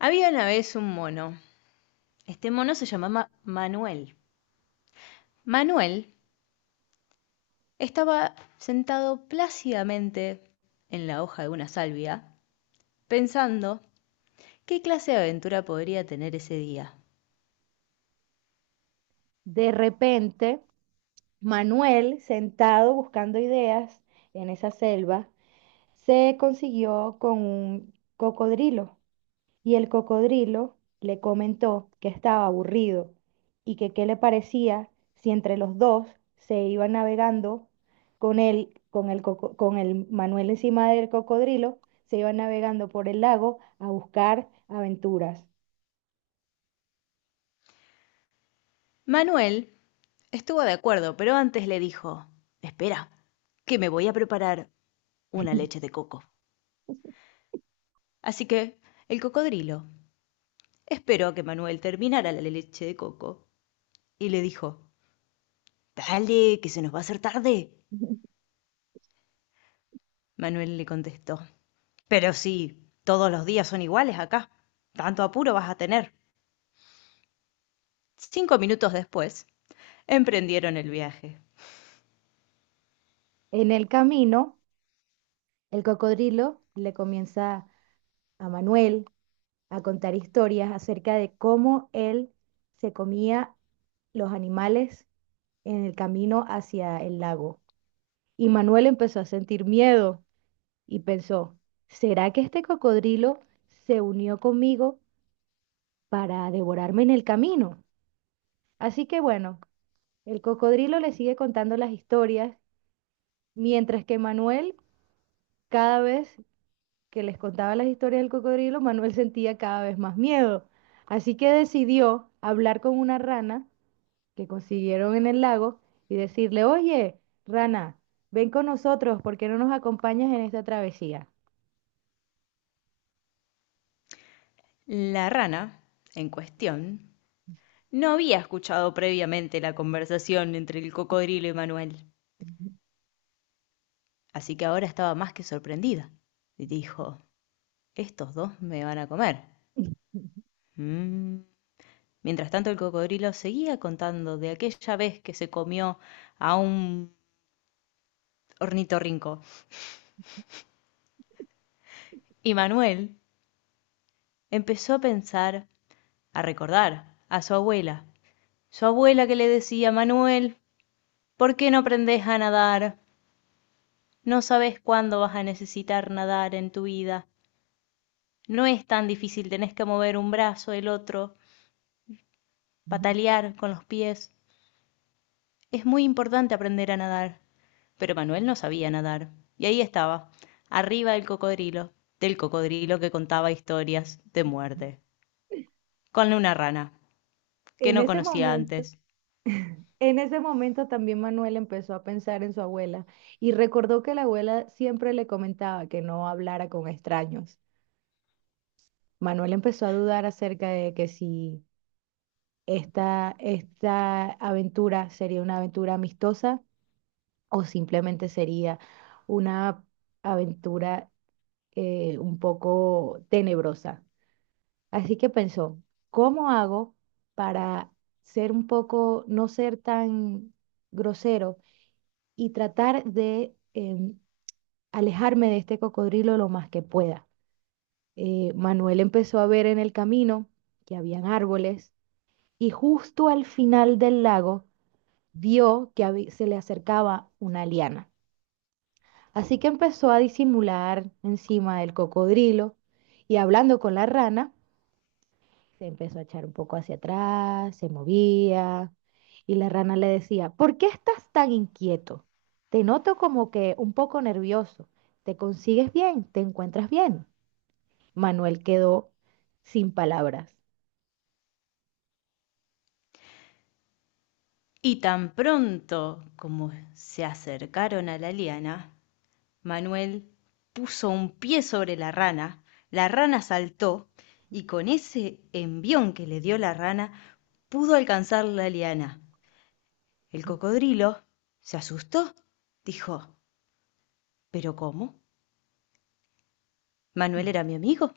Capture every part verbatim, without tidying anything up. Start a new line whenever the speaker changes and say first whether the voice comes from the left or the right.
left: Había una vez un mono. Este mono se llamaba Manuel. Manuel estaba sentado plácidamente en la hoja de una salvia, pensando qué clase de aventura podría tener ese día.
right: De repente, Manuel, sentado buscando ideas en esa selva, se consiguió con un cocodrilo y el cocodrilo le comentó que estaba aburrido y que qué le parecía si entre los dos se iban navegando con él, con el, coco- con el Manuel encima del cocodrilo, se iban navegando por el lago a buscar aventuras.
left: Manuel estuvo de acuerdo, pero antes le dijo, espera, que me voy a preparar una leche de coco. Así que el cocodrilo esperó a que Manuel terminara la leche de coco y le dijo, dale, que se nos va a hacer tarde. Manuel le contestó. Pero si todos los días son iguales acá, ¿tanto apuro vas a tener? Cinco minutos después, emprendieron el viaje.
right: En el camino, el cocodrilo le comienza a Manuel a contar historias acerca de cómo él se comía los animales en el camino hacia el lago. Y Manuel empezó a sentir miedo y pensó, ¿será que este cocodrilo se unió conmigo para devorarme en el camino? Así que bueno, el cocodrilo le sigue contando las historias, mientras que Manuel cada vez que les contaba las historias del cocodrilo, Manuel sentía cada vez más miedo. Así que decidió hablar con una rana que consiguieron en el lago y decirle, oye, rana, ven con nosotros, ¿por qué no nos acompañas en esta travesía?
left: La rana, en cuestión, no había escuchado previamente la conversación entre el cocodrilo y Manuel, así que ahora estaba más que sorprendida. Y dijo, estos dos me van a comer. Mm. Mientras tanto, el cocodrilo seguía contando de aquella vez que se comió a un ornitorrinco. Y Manuel empezó a pensar, a recordar, a su abuela. Su abuela que le decía, Manuel, ¿por qué no aprendes a nadar? No sabes cuándo vas a necesitar nadar en tu vida. No es tan difícil, tenés que mover un brazo, el otro, patalear con los pies. Es muy importante aprender a nadar. Pero Manuel no sabía nadar. Y ahí estaba, arriba del cocodrilo, del cocodrilo que contaba historias de muerte, con una rana que
right: En
left: no
right: ese
left: conocía
right: momento...
left: antes.
right: En ese momento también Manuel empezó a pensar en su abuela y recordó que la abuela siempre le comentaba que no hablara con extraños. Manuel empezó a dudar acerca de que si esta, esta aventura sería una aventura amistosa o simplemente sería una aventura eh, un poco tenebrosa. Así que pensó, ¿cómo hago para ser un poco, no ser tan grosero? Y tratar de em, alejarme de este cocodrilo lo más que pueda. Eh, Manuel empezó a ver en el camino que habían árboles y justo al final del lago vio que habí- se le acercaba una liana. Así que empezó a disimular encima del cocodrilo y hablando con la rana, se empezó a echar un poco hacia atrás, se movía, y la rana le decía, ¿por qué estás tan inquieto? Te noto como que un poco nervioso. ¿Te consigues bien? ¿Te encuentras bien? Manuel quedó sin palabras.
left: Y tan pronto como se acercaron a la liana, Manuel puso un pie sobre la rana, la rana saltó y con ese envión que le dio la rana pudo alcanzar la liana. El cocodrilo se asustó, dijo, ¿pero cómo? Manuel
right: Mm.
left: era mi amigo.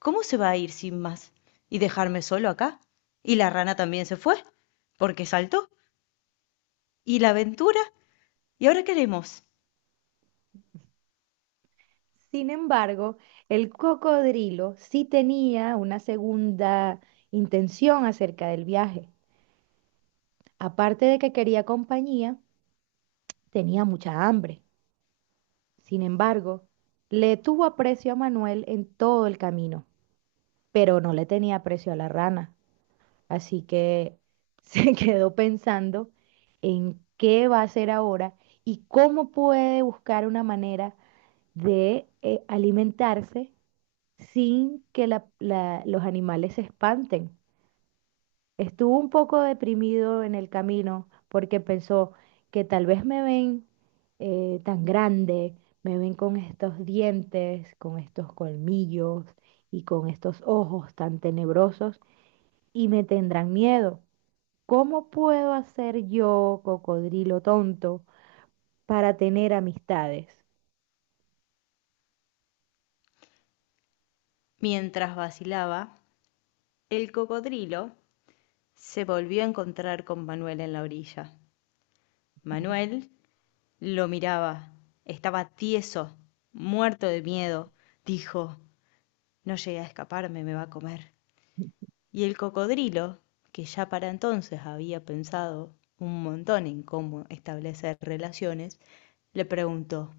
left: ¿Cómo se va a ir sin más y dejarme solo acá? Y la rana también se fue, porque saltó. ¿Y la aventura? ¿Y ahora qué haremos?
right: Sin embargo, el cocodrilo sí tenía una segunda intención acerca del viaje. Aparte de que quería compañía, tenía mucha hambre. Sin embargo, le tuvo aprecio a Manuel en todo el camino, pero no le tenía aprecio a la rana. Así que se quedó pensando en qué va a hacer ahora y cómo puede buscar una manera de eh, alimentarse sin que la- la- los animales se espanten. Estuvo un poco deprimido en el camino porque pensó que tal vez me ven eh, tan grande, me ven con estos dientes, con estos colmillos y con estos ojos tan tenebrosos y me tendrán miedo. ¿Cómo puedo hacer yo, cocodrilo tonto, para tener amistades?
left: Mientras vacilaba, el cocodrilo se volvió a encontrar con Manuel en la orilla. Manuel lo miraba. Estaba tieso, muerto de miedo. Dijo, no llegué a escaparme, me va a comer. Y el cocodrilo, que ya para entonces había pensado un montón en cómo establecer relaciones, le preguntó,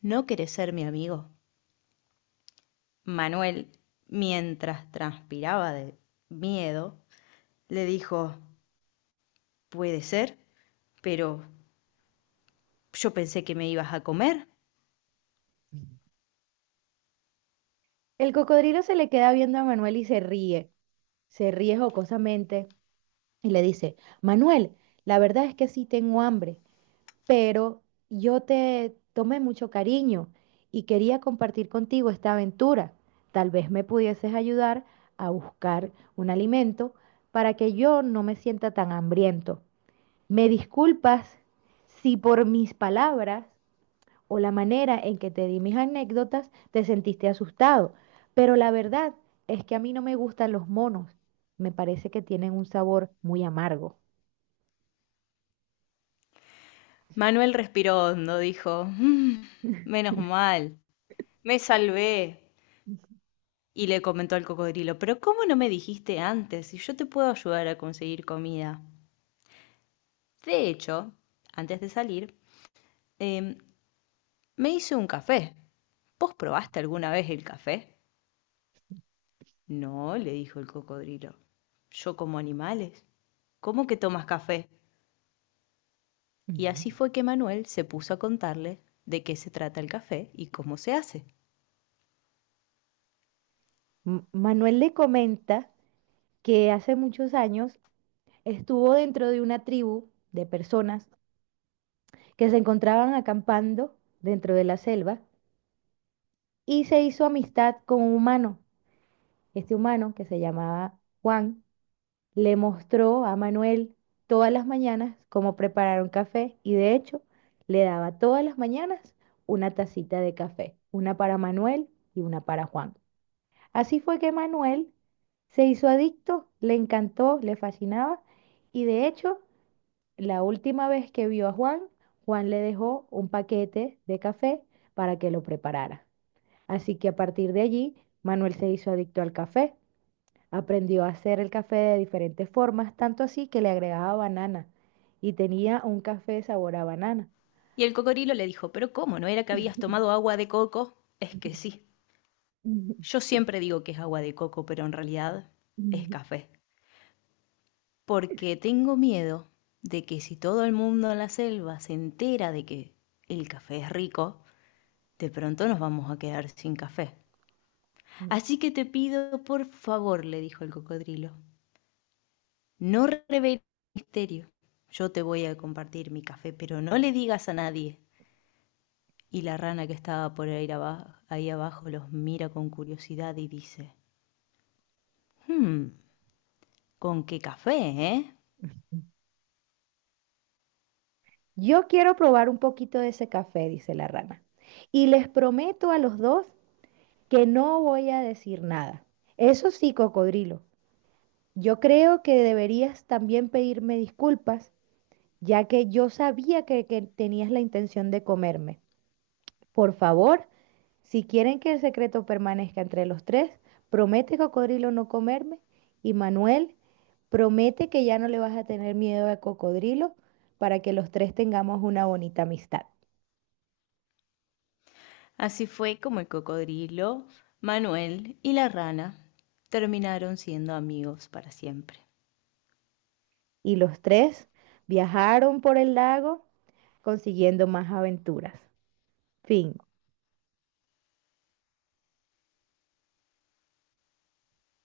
left: ¿no querés ser mi amigo? Manuel, mientras transpiraba de miedo, le dijo, puede ser, pero yo pensé que me ibas a comer.
right: El cocodrilo se le queda viendo a Manuel y se ríe, se ríe jocosamente y le dice, Manuel, la verdad es que sí tengo hambre. Pero yo te tomé mucho cariño y quería compartir contigo esta aventura. Tal vez me pudieses ayudar a buscar un alimento para que yo no me sienta tan hambriento. ¿Me disculpas si por mis palabras o la manera en que te di mis anécdotas te sentiste asustado? Pero la verdad es que a mí no me gustan los monos. Me parece que tienen un sabor muy amargo.
left: Manuel respiró hondo, dijo, "Mm, menos mal, me salvé". Y le comentó al cocodrilo, pero ¿cómo no me dijiste antes si yo te puedo ayudar a conseguir comida? De hecho, antes de salir, em, me hice un café. ¿Vos probaste alguna vez el café? No, le dijo el cocodrilo. Yo como animales. ¿Cómo que tomas café? Y así fue que Manuel se puso a contarle de qué se trata el café y cómo se hace.
right: M- Manuel le comenta que hace muchos años estuvo dentro de una tribu de personas que se encontraban acampando dentro de la selva y se hizo amistad con un humano. Este humano, que se llamaba Juan, le mostró a Manuel todas las mañanas cómo preparar un café y de hecho le daba todas las mañanas una tacita de café, una para Manuel y una para Juan. Así fue que Manuel se hizo adicto, le encantó, le fascinaba y de hecho la última vez que vio a Juan, Juan le dejó un paquete de café para que lo preparara. Así que a partir de allí, Manuel se hizo adicto al café. Aprendió a hacer el café de diferentes formas, tanto así que le agregaba banana y tenía un café sabor a banana.
left: Y el cocodrilo le dijo, pero ¿cómo? ¿No era que habías tomado agua de coco? Es que sí. Yo siempre digo que es agua de coco, pero en realidad es café. Porque tengo miedo de que si todo el mundo en la selva se entera de que el café es rico, de pronto nos vamos a quedar sin café. Así que te pido, por favor, le dijo el cocodrilo, no reveles el misterio. Yo te voy a compartir mi café, pero no le digas a nadie. Y la rana que estaba por ahí abajo, ahí abajo los mira con curiosidad y dice, "Hmm, ¿con qué café, eh?".
right: Yo quiero probar un poquito de ese café, dice la rana. Y les prometo a los dos que no voy a decir nada. Eso sí, cocodrilo, yo creo que deberías también pedirme disculpas, ya que yo sabía que, que tenías la intención de comerme. Por favor, si quieren que el secreto permanezca entre los tres, promete, cocodrilo, no comerme. Y Manuel, promete que ya no le vas a tener miedo a cocodrilo para que los tres tengamos una bonita amistad.
left: Así fue como el cocodrilo, Manuel y la rana terminaron siendo amigos para siempre.
right: Y los tres viajaron por el lago consiguiendo más aventuras. Fin.